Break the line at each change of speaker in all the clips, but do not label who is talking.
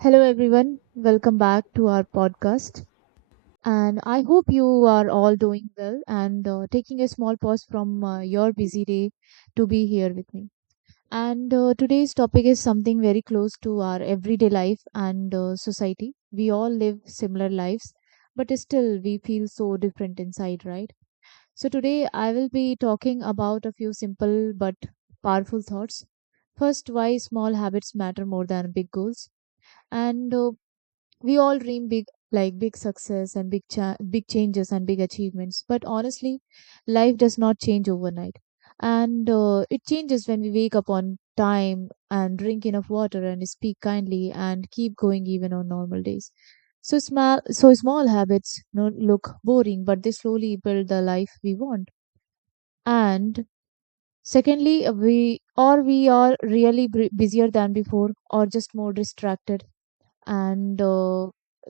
Hello, everyone. Welcome back to our podcast. And I hope you are all doing well and taking a small pause from your busy day to be here with me. And today's topic is something very close to our everyday life and society. We all live similar lives, but still we feel so different inside, right? So today I will be talking about a few simple but powerful thoughts. First, why small habits matter more than big goals. And we all dream big, like big success and big changes and big achievements. But honestly, life does not change overnight, and it changes when we wake up on time and drink enough water and speak kindly and keep going even on normal days. So small habits no look boring, but they slowly build the life we want. And secondly, we are really busier than before or just more distracted. And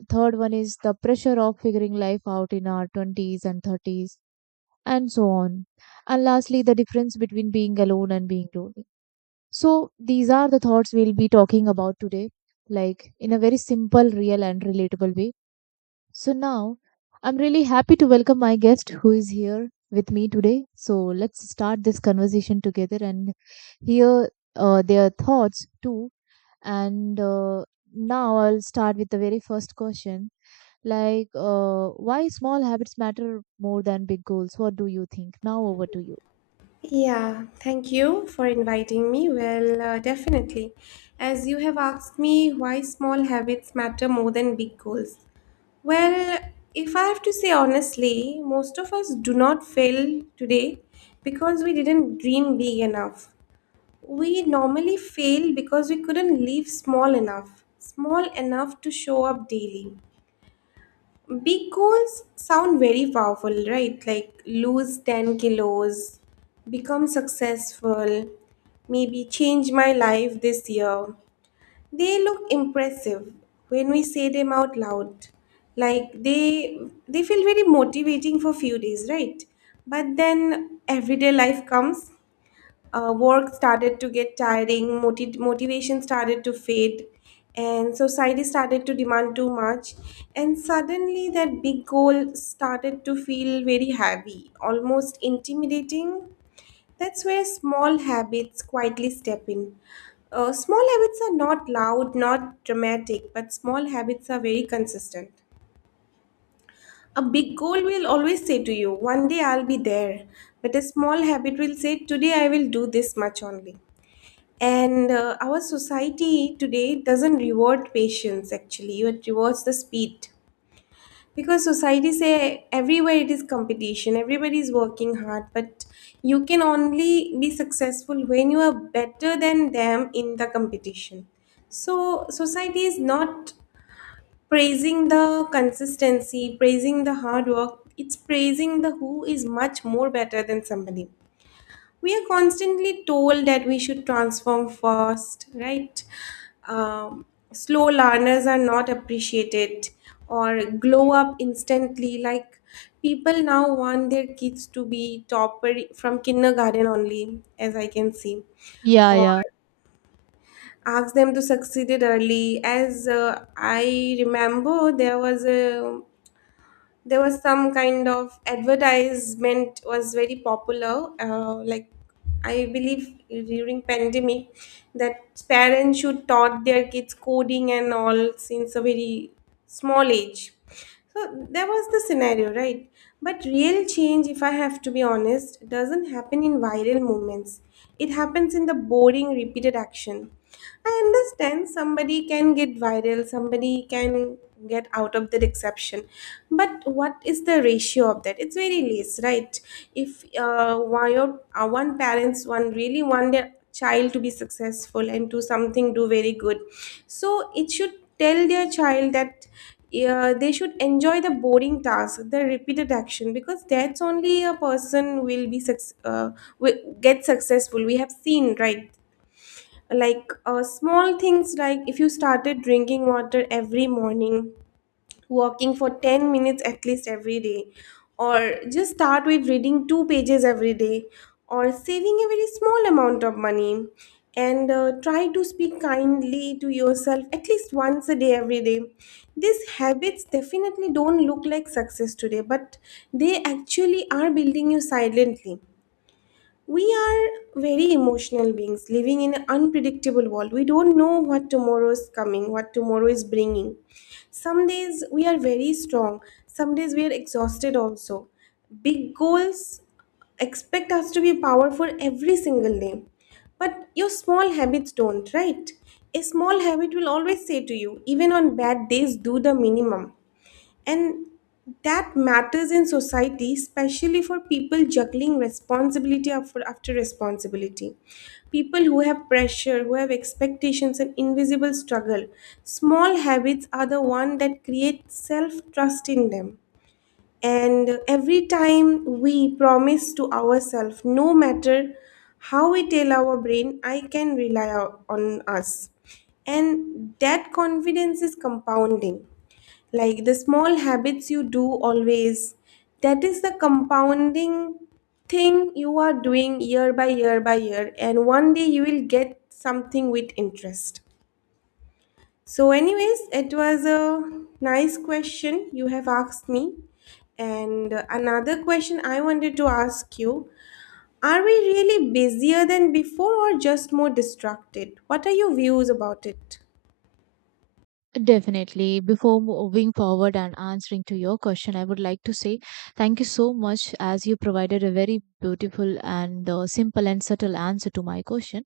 third one is the pressure of figuring life out in our 20s and 30s and so on. And lastly, the difference between being alone and being lonely. So these are the thoughts we'll be talking about today, like in a very simple, real and relatable way. So now, I'm really happy to welcome my guest who is here with me today, so let's start this conversation together and hear their thoughts too. And now I'll start with the very first question. Like, why small habits matter more than big goals? What do you think? Now, over to you.
Yeah, thank you for inviting me. Well, definitely. As you have asked me why small habits matter more than big goals. Well, if I have to say honestly, most of us do not fail today because we didn't dream big enough. We normally fail because we couldn't live small enough to show up daily. Big goals sound very powerful, right? Like lose 10 kilos, become successful, maybe change my life this year. They look impressive when we say them out loud. Like they feel very motivating for few days, right? But then everyday life comes, work started to get tiring, motivation started to fade, and society started to demand too much. And suddenly, that big goal started to feel very heavy, almost intimidating. That's where small habits quietly step in. Small habits are not loud, not dramatic, but small habits are very consistent. A big goal will always say to you, one day I'll be there. But a small habit will say, today I will do this much only. And our society today doesn't reward patience actually, it rewards the speed. Because society say everywhere it is competition, everybody is working hard, but you can only be successful when you are better than them in the competition. So society is not praising the consistency, praising the hard work, it's praising the who is much more better than somebody. We are constantly told that we should transform first, right? Um, Slow learners are not appreciated or glow up instantly. Like people now want their kids to be topper from kindergarten only, as I can see,
Yeah,
or
yeah,
ask them to succeed it early. As I remember, there was a there was some kind of advertisement was very popular, like I believe during pandemic that parents should taught their kids coding and all since a very small age. So there was the scenario, right? But real change, if I have to be honest, doesn't happen in viral moments. It happens in the boring repeated action. I understand somebody can get viral, somebody can get out of that exception, but what is the ratio of that? It's very less, right? If one, your, one parents one really want their child to be successful and do something, do very good, so it should tell their child that. Yeah, they should enjoy the boring task, the repeated action, because that's only a person will be will get successful. We have seen, right? Like small things like if you started drinking water every morning, walking for 10 minutes at least every day, or just start with reading 2 pages every day, or saving a very small amount of money, and try to speak kindly to yourself at least once a day every day. These habits definitely don't look like success today, but they actually are building you silently. We are very emotional beings living in an unpredictable world. We don't know what tomorrow is coming, what tomorrow is bringing. Some days we are very strong, some days we are exhausted also. Big goals expect us to be powerful every single day. But your small habits don't, right? A small habit will always say to you, even on bad days, do the minimum. And that matters in society, especially for people juggling responsibility after, responsibility. People who have pressure, who have expectations and invisible struggle. Small habits are the one that create self-trust in them. And every time we promise to ourselves, no matter how we tell our brain, I can rely on us. And that confidence is compounding, like the small habits you do always, that is the compounding thing you are doing year by year by year, and one day you will get something with interest. So anyways, it was a nice question you have asked me. And another question I wanted to ask you, are we really busier than before or just more distracted? What are your views about it?
definitely. Before moving forward and answering to your question, I would like to say thank you so much as you provided a very beautiful and simple and subtle answer to my question.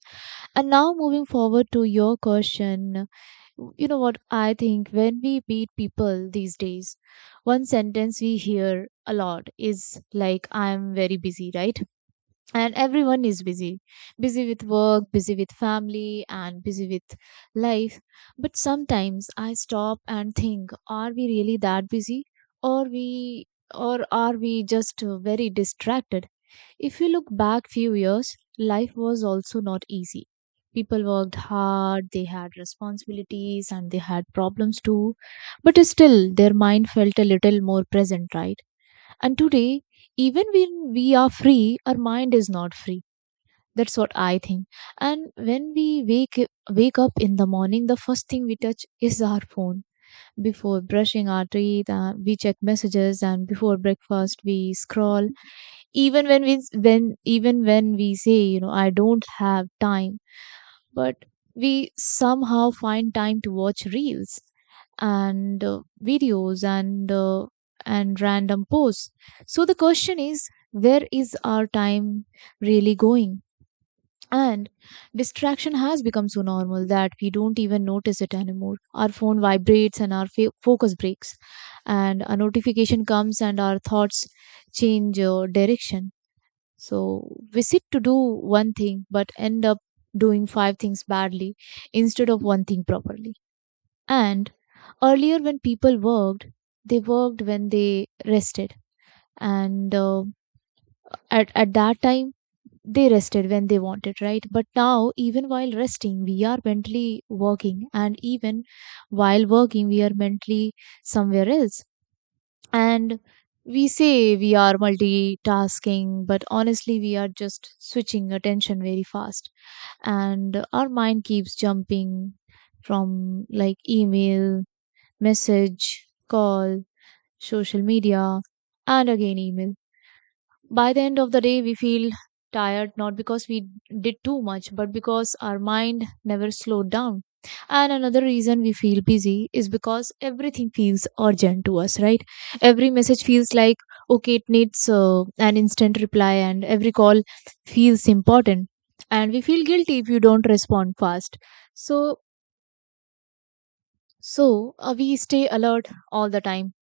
And now, moving forward to your question, you know what? I think when we meet people these days, one sentence we hear a lot is like, I'm very busy, right? And everyone is busy with work, busy with family, and busy with life. But sometimes I stop and think, are we really that busy? Or we or are we just very distracted? If you look back few years, life was also not easy. People worked hard, they had responsibilities and they had problems too, but still their mind felt a little more present, right? And today, even when we are free, our mind is not free. That's what I think. And when we wake up in the morning, the first thing we touch is our phone. Before brushing our teeth, we check messages, and before breakfast, we scroll. Even when we say you know, I don't have time, but we somehow find time to watch reels and videos and random posts. So the question is, where is our time really going? And distraction has become so normal that we don't even notice it anymore. Our phone vibrates and our focus breaks, and a notification comes and our thoughts change direction. So we sit to do one thing but end up doing five things badly instead of one thing properly. And earlier, when people worked, they worked when they rested. And at that time, they rested when they wanted, right? But now, even while resting, we are mentally working, and even while working, we are mentally somewhere else. And we say we are multitasking, but honestly, we are just switching attention very fast. And our mind keeps jumping from, like, email, message, call, social media, and again email. By the end of the day, we feel tired, not because we did too much, but because our mind never slowed down. And another reason we feel busy is because everything feels urgent to us, right? Every message feels like, okay, it needs an instant reply, and every call feels important. And we feel guilty if you don't respond fast. So, so we stay alert all the time,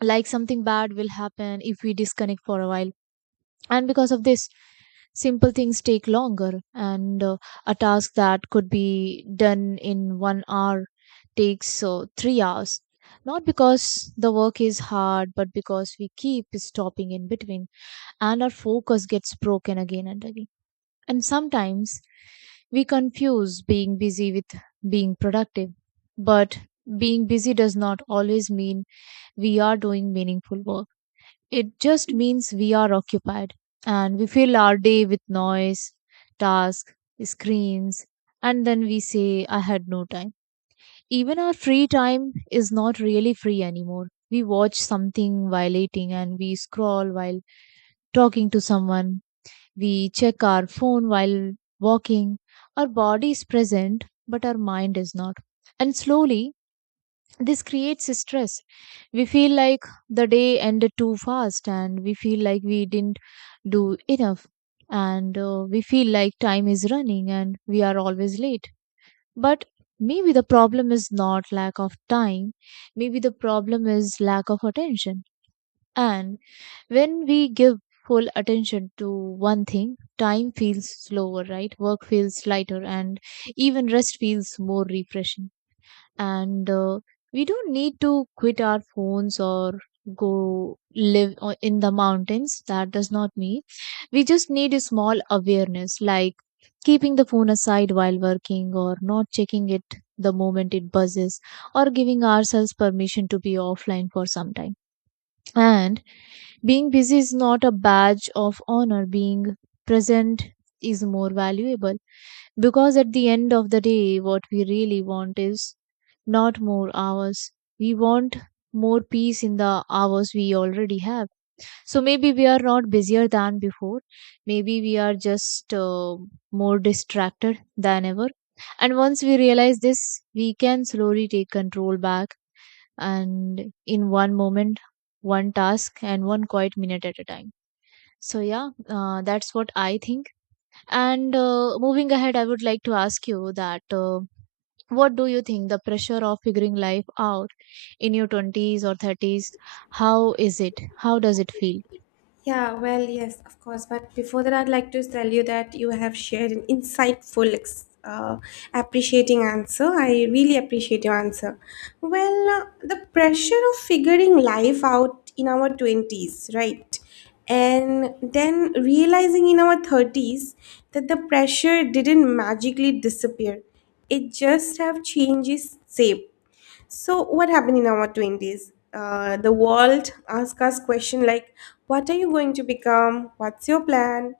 like something bad will happen if we disconnect for a while. And because of this, simple things take longer, and a task that could be done in 1 hour takes 3 hours. Not because the work is hard, but because we keep stopping in between and our focus gets broken again and again. And sometimes we confuse being busy with being productive, but being busy does not always mean we are doing meaningful work. It just means we are occupied, and we fill our day with noise, tasks, screens, and then we say, I had no time. Even our free time is not really free anymore. We watch something while eating and we scroll while talking to someone. We check our phone while walking. Our body is present, but our mind is not. And slowly, this creates a stress. We feel like the day ended too fast and we feel like we didn't do enough, and we feel like time is running and we are always late. But maybe the problem is not lack of time. Maybe the problem is lack of attention. And when we give full attention to one thing, time feels slower, right? Work feels lighter, and even rest feels more refreshing. And we don't need to quit our phones or go live in the mountains. That does not mean. We just need a small awareness, like keeping the phone aside while working or not checking it the moment it buzzes, or giving ourselves permission to be offline for some time. And being busy is not a badge of honor. Being present is more valuable, because at the end of the day, what we really want is not more hours. We want more peace in the hours we already have. So maybe we are not busier than before. Maybe we are just more distracted than ever. And once we realize this, we can slowly take control back, and in one moment, one task and one quiet minute at a time. So yeah, that's what I think. And moving ahead, I would like to ask you that what do you think the pressure of figuring life out in your 20s or 30s? How is it? How does it feel?
Yeah, well, yes, of course. But before that, I'd like to tell you that you have shared an insightful, appreciating answer. I really appreciate your answer. Well, the pressure of figuring life out in our 20s, right? And then realizing in our 30s that the pressure didn't magically disappear, it just have changes shape. So what happened in our 20s? The world asks us question like, what are you going to become? What's your plan?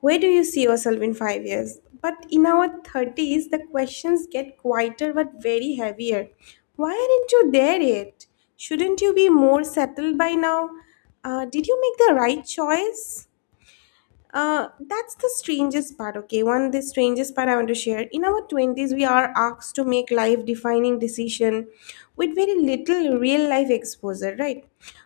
Where do you see yourself in five years? But in our 30s, the questions get quieter but very heavier. Why aren't you there yet? Shouldn't you be more settled by now? Did you make the right choice? That's the strangest part, okay? One, the strangest part I want to share. In our 20s, we are asked to make life-defining decision with very little real-life exposure, right?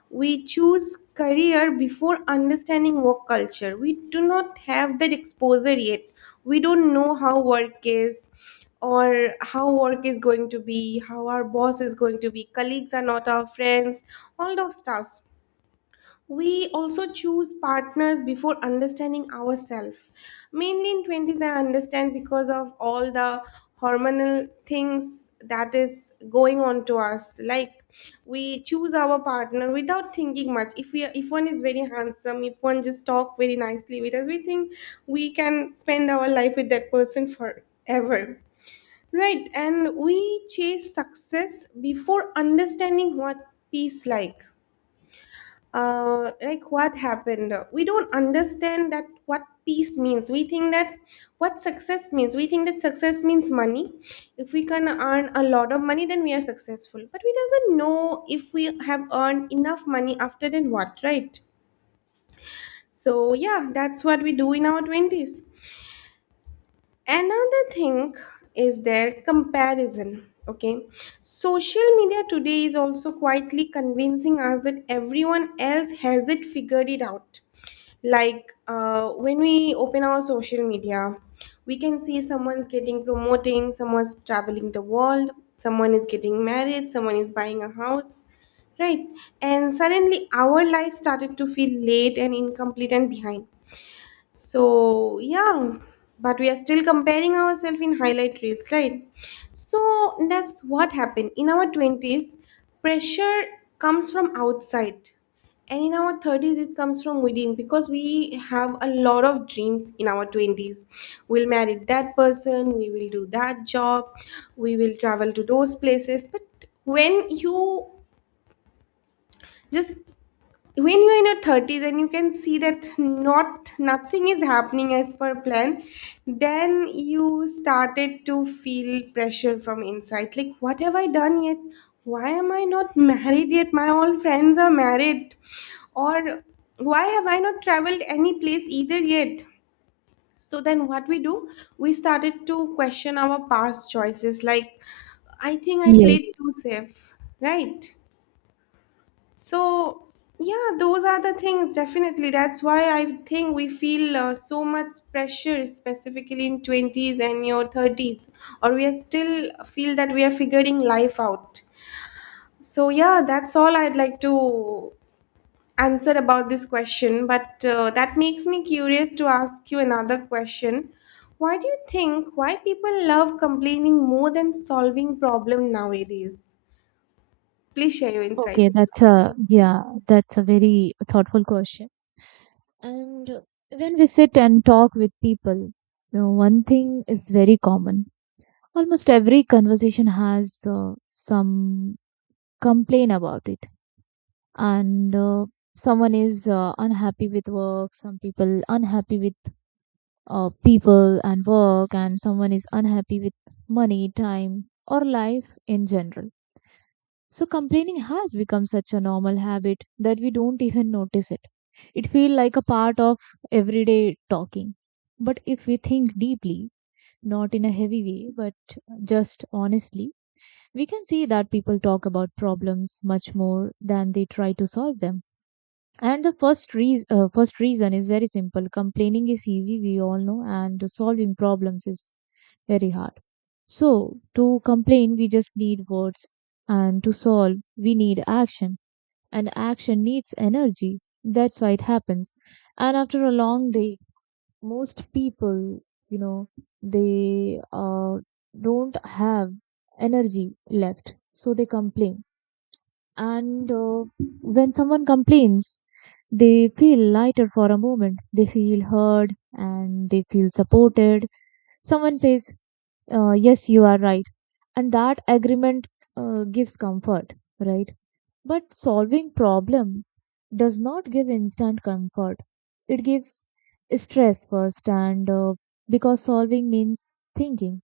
We choose career before understanding work culture. We do not have that exposure yet. We don't know how work is or how work is going to be, how our boss is going to be. Colleagues are not our friends, all those stuff. We also choose partners before understanding ourselves. Mainly in 20s, I understand because of all the hormonal things that is going on to us. Like we choose our partner without thinking much. If one is very handsome, if one just talk very nicely with us, we think we can spend our life with that person forever. Right, and we chase success before understanding what peace like, like what happened, we don't understand that what peace means. We think that what success means, we think that success means money. If we can earn a lot of money, then we are successful, but we doesn't know if we have earned enough money after then what, right? So yeah, that's what we do in our 20s. Another thing is their comparison, okay? Social media today is also quietly convincing us that everyone else has it figured it out. Like when we open our social media, we can see someone's getting promoting, someone's traveling the world, someone is getting married, someone is buying a house, right? And suddenly our life started to feel late and incomplete and behind. So, yeah, but we are still comparing ourselves in highlight reels, right? So, that's what happened. In our 20s, pressure comes from outside, and in our 30s, it comes from within because we have a lot of dreams in our 20s. We'll marry that person, we will do that job, we will travel to those places. But when you just when you're in your 30s and you can see that nothing is happening as per plan, then you started to feel pressure from inside like what have I done yet? Why am I not married yet? My all friends are married. Or why have I not traveled any place either yet? So then what we do, we started to question our past choices, like I think I played
Yes.
too safe. Right, so, yeah, those are the things definitely. That's why I think we feel so much pressure, specifically in 20s and your 30s, or we are still feel that we are figuring life out. So, yeah, that's all I'd like to answer about this question. But that makes me curious to ask you another question. Why do you think why people love complaining more than solving problem nowadays? Please share your
Okay,
insights.
that's a yeah, that's a very thoughtful question. And when we sit and talk with people, one thing is very common. Almost every conversation has some complaint about it, and someone is unhappy with work. Some people unhappy with people and work, and someone is unhappy with money, time, or life in general. So complaining has become such a normal habit that we don't even notice it. It feels like a part of everyday talking. But if we think deeply, not in a heavy way, but just honestly, we can see that people talk about problems much more than they try to solve them. And the first reason is very simple. Complaining is easy, we all know, and solving problems is very hard. So to complain, we just need words, and to solve, we need action, and action needs energy. That's why it happens. And after a long day, most people, you know, they don't have energy left, so they complain. And when someone complains, they feel lighter for a moment. They feel heard and they feel supported. Someone says, yes, you are right. And that agreement gives comfort, right? But solving problem does not give instant comfort. It gives stress first, and because solving means thinking,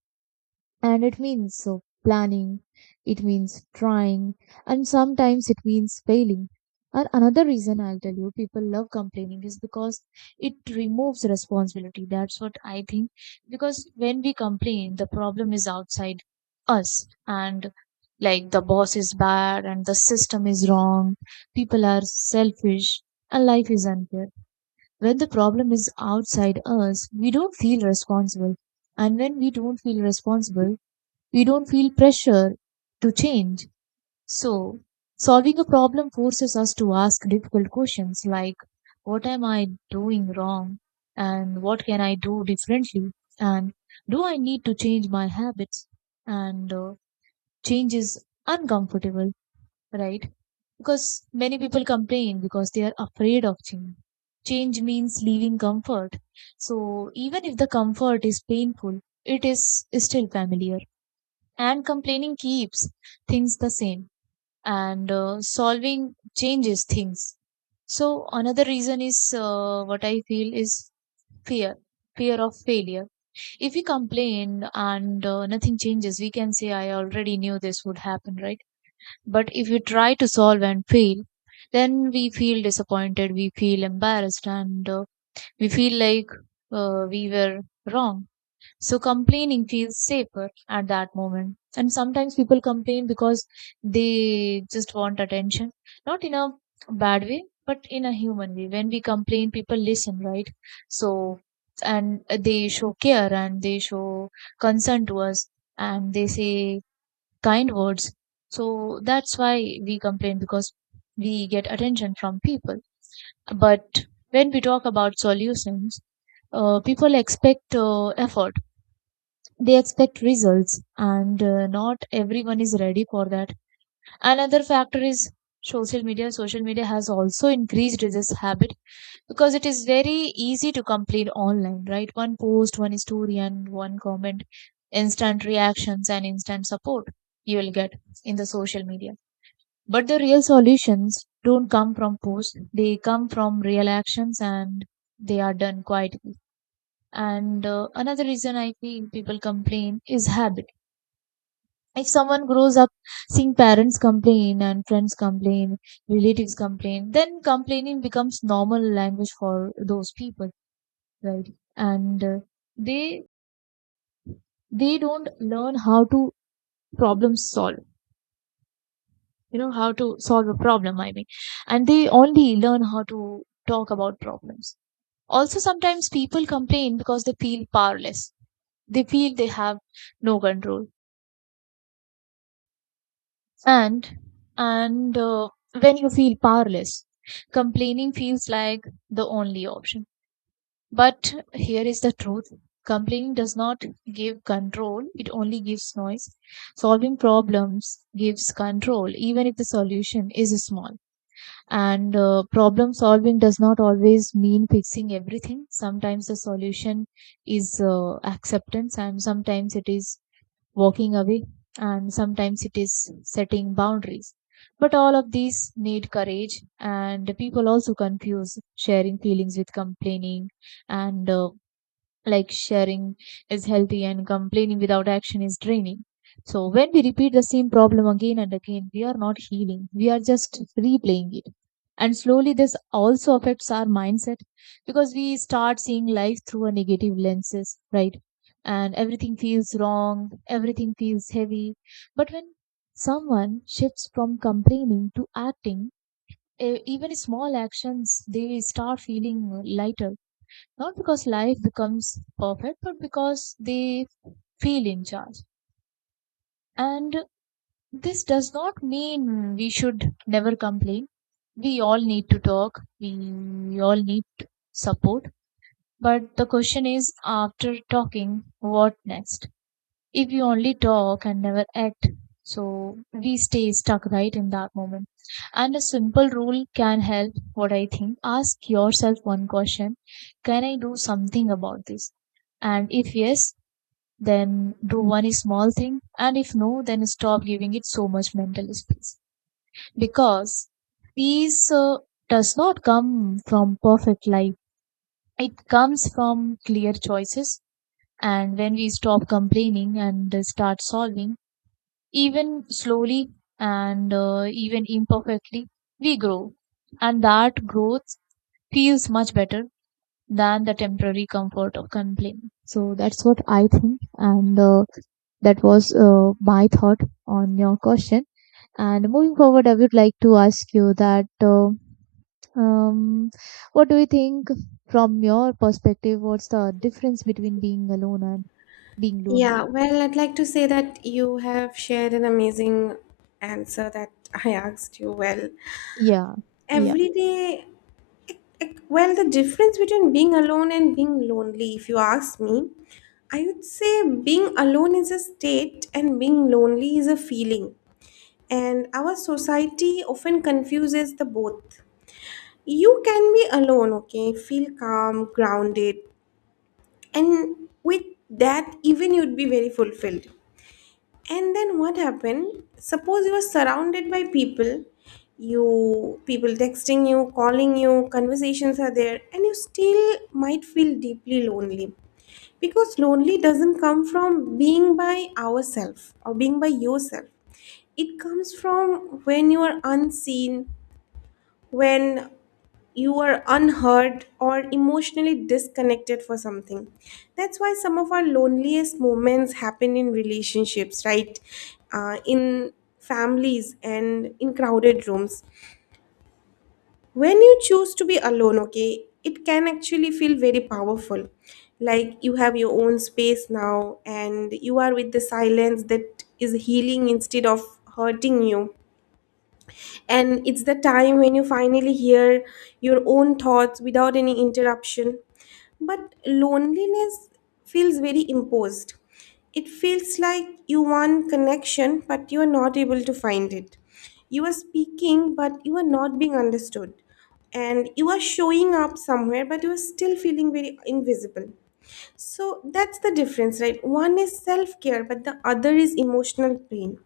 and it means so planning, it means trying, and sometimes it means failing. And another reason I'll tell you people love complaining is because it removes responsibility. That's what I think. Because when we complain, the problem is outside us, and, like, the boss is bad and the system is wrong, people are selfish and life is unfair. When the problem is outside us, we don't feel responsible, and when we don't feel responsible, we don't feel pressure to change. So, solving a problem forces us to ask difficult questions, like, what am I doing wrong? And what can I do differently? And do I need to change my habits? And change is uncomfortable, right? Because many people complain because they are afraid of change. Change means leaving comfort. So even if the comfort is painful, it is still familiar, and complaining keeps things the same, and solving changes things. So another reason is what I feel is fear fear of failure. If we complain and nothing changes, we can say, I already knew this would happen, right? But if you try to solve and fail, then we feel disappointed, we feel embarrassed, and we feel like we were wrong. So complaining feels safer at that moment. And sometimes people complain because they just want attention. Not in a bad way, but in a human way. When we complain, people listen, right? So, and they show care and they show concern to us and they say kind words. So that's why we complain, because we get attention from people. But when we talk about solutions, people expect effort, they expect results, and not everyone is ready for that. Another factor is social media. Social media has also increased this habit, because it is very easy to complain online, right? One post, one story, and one comment, instant reactions and instant support you will get in the social media. But the real solutions don't come from posts, they come from real actions, and they are done quietly. And another reason I feel people complain is habit. If someone grows up seeing parents complain and friends complain, relatives complain, then complaining becomes normal language for those people, right? And they they don't learn how to problem solve, you know, how to solve a problem. I mean, and they only learn how to talk about problems. Also, sometimes people complain because they feel powerless. They feel they have no control, and and when you feel powerless, complaining feels like the only option. But here is the truth: complaining does not give control, it only gives noise. Solving problems gives control, even if the solution is small. And problem solving does not always mean fixing everything. Sometimes the solution is acceptance, and sometimes it is walking away, and sometimes it is setting boundaries. But all of these need courage. And people also confuse sharing feelings with complaining, and like, sharing is healthy, and complaining without action is draining. So, when we repeat the same problem again and again, we are not healing, we are just replaying it. And slowly, this also affects our mindset, because we start seeing life through a negative lenses, right? And everything feels wrong, everything feels heavy. But when someone shifts from complaining to acting, even small actions, they start feeling lighter. Not because life becomes perfect, but because they feel in charge. And this does not mean we should never complain. We all need to talk, we all need support. But the question is, after talking, what next? If you only talk and never act, so we stay stuck, right, in that moment. And a simple rule can help, what I think: ask yourself one question, can I do something about this? And if yes, then do one small thing. And if no, then stop giving it so much mental space. Because peace does not come from perfect life. It comes from clear choices. And when we stop complaining and start solving, even slowly and even imperfectly, we grow. And that growth feels much better than the temporary comfort of complaining. So that's what I think. And that was my thought on your question. And moving forward, I would like to ask you that. Um, what do you think, from your perspective? What's the difference between being alone and being lonely?
Yeah, well, I'd like to say that you have shared an amazing answer that I asked you. Well,
Yeah, yeah,
every day, like, well, the difference between being alone and being lonely, if you ask me, I would say being alone is a state and being lonely is a feeling. And our society often confuses the both. You can be alone, okay, feel calm, grounded, and with that, even you'd be very fulfilled. And then what happened, suppose you are surrounded by people, you people texting you, calling you, conversations are there, and you still might feel deeply lonely, because lonely doesn't come from being by ourselves or being by yourself. It comes from when you are unseen, when you are unheard or emotionally disconnected for something. That's why some of our loneliest moments happen in relationships, right? In families and in crowded rooms. When you choose to be alone, okay, it can actually feel very powerful, like you have your own space now and you are with the silence that is healing instead of hurting you. And it's the time when you finally hear your own thoughts without any interruption. But loneliness feels very imposed. It feels like you want connection but you are not able to find it, you are speaking but you are not being understood, and you are showing up somewhere but you are still feeling very invisible. So that's the difference, right? One is self care, but the other is emotional pain.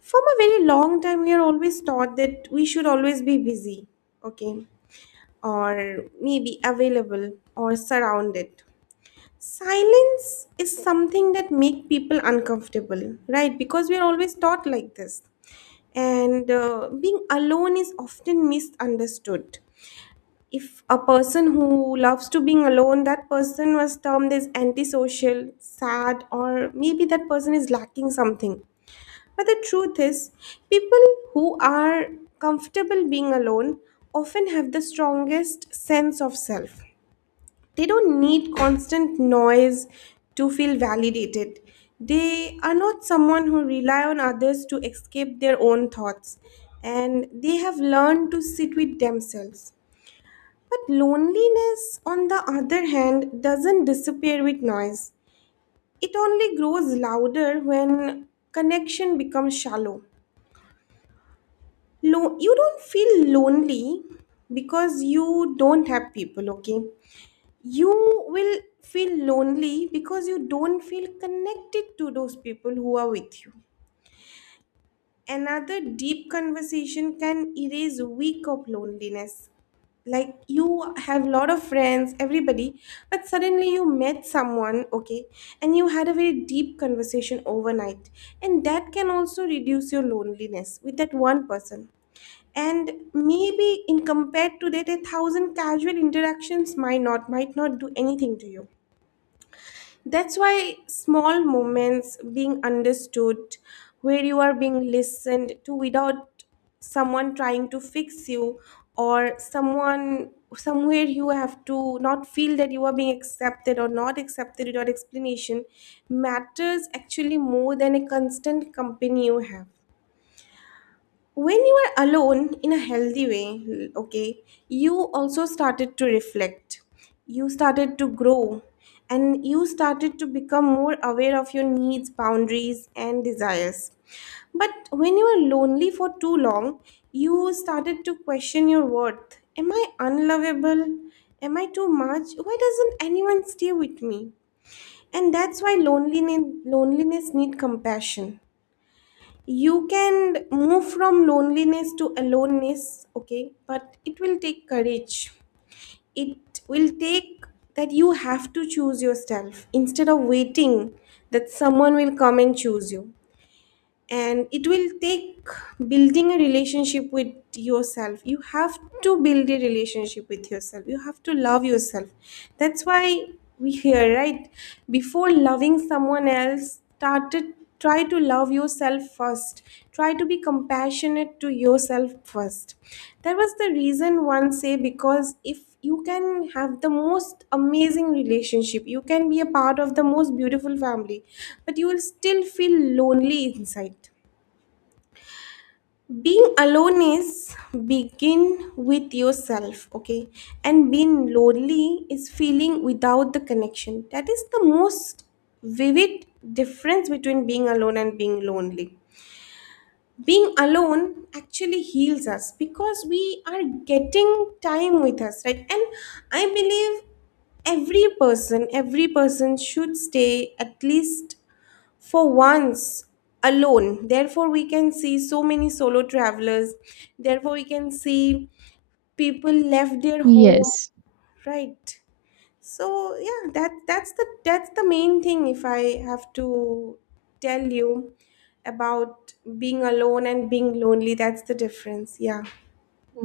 From a very long time, we are always taught that we should always be busy, okay, or maybe available or surrounded. Silence is something that make people uncomfortable, right? Because we are always taught like this, and being alone is often misunderstood. If a person who loves to being alone, that person was termed as antisocial, sad, or maybe that person is lacking something. But the truth is, people who are comfortable being alone often have the strongest sense of self. They don't need constant noise to feel validated. They are not someone who rely on others to escape their own thoughts, and they have learned to sit with themselves. But loneliness, on the other hand, doesn't disappear with noise. It only grows louder when connection becomes shallow. You don't feel lonely because you don't have people, okay? You will feel lonely because you don't feel connected to those people who are with you. Another deep conversation can erase a week of loneliness. Like, you have a lot of friends, everybody, but suddenly you met someone, okay, and you had a very deep conversation overnight, and that can also reduce your loneliness with that one person. And maybe in compared to that, a thousand casual interactions might not do anything to you. That's why small moments being understood, where you are being listened to without someone trying to fix you, or someone somewhere you have to not feel that you are being accepted or not accepted without explanation, matters actually more than a constant company you have. When you are alone in a healthy way, okay, you also started to reflect, you started to grow, and you started to become more aware of your needs, boundaries and desires. But when you were lonely for too long, you started to question your worth. Am I unlovable? Am I too much? Why doesn't anyone stay with me? And that's why loneliness need compassion. You can move from loneliness to aloneness, okay, but it will take courage. It will take that you have to choose yourself instead of waiting that someone will come and choose you. And it will take building a relationship with yourself. You have to build a relationship with yourself, you have to love yourself. That's why we hear, right, before loving someone else started, try to love yourself first, try to be compassionate to yourself first. That was the reason one say, because if you can have the most amazing relationship, you can be a part of the most beautiful family, but you will still feel lonely inside. Being alone is begin with yourself, okay, and being lonely is feeling without the connection. That is the most vivid difference between being alone and being lonely. Being alone actually heals us, because we are getting time with us, right? And I believe every person, every person should stay at least for once alone. Therefore we can see so many solo travelers, therefore we can see people left their home,
yes,
right? So yeah, that's the main thing. If I have to tell you about being alone and being lonely, that's the difference. Yeah.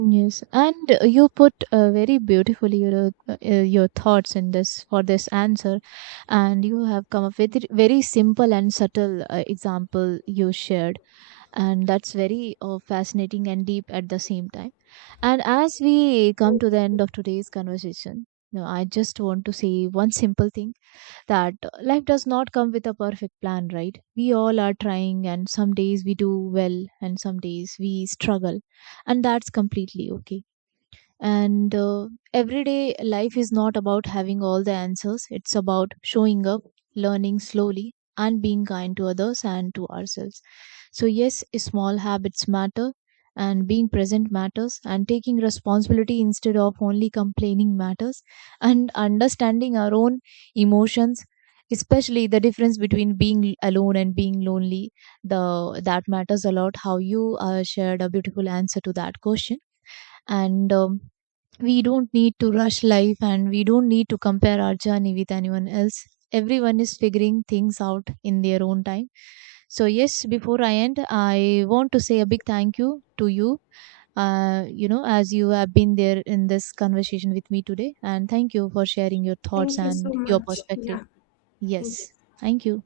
yes. And you put very beautifully your thoughts in this for this answer, and you have come up with it very simple and subtle example you shared. And that's very fascinating and deep at the same time. And as we come
Thank
to the
you.
end of today's conversation, you know, I just want to say one simple thing, that life does not come with a perfect plan, right? We all are trying, and some days we do well and some days we struggle, and that's completely okay. And everyday life is not about having all the answers, it's about showing up, learning slowly, and being kind to others and to ourselves. So yes, small habits matter, and being present matters, and taking responsibility instead of only complaining matters, and understanding our own emotions, especially the difference between being alone and being lonely, the that matters a lot. How you shared a beautiful answer to that question. And we don't need to rush life, and we don't need to compare our journey with anyone else. Everyone is figuring things out in their own time. So, yes, before I end, I want to say a big thank you to you, you know, as you have been there in this conversation with me today. And thank you for sharing your thoughts
Thank you so
and your
much.
perspective.
Yeah. Thank you.
Yes, thank you.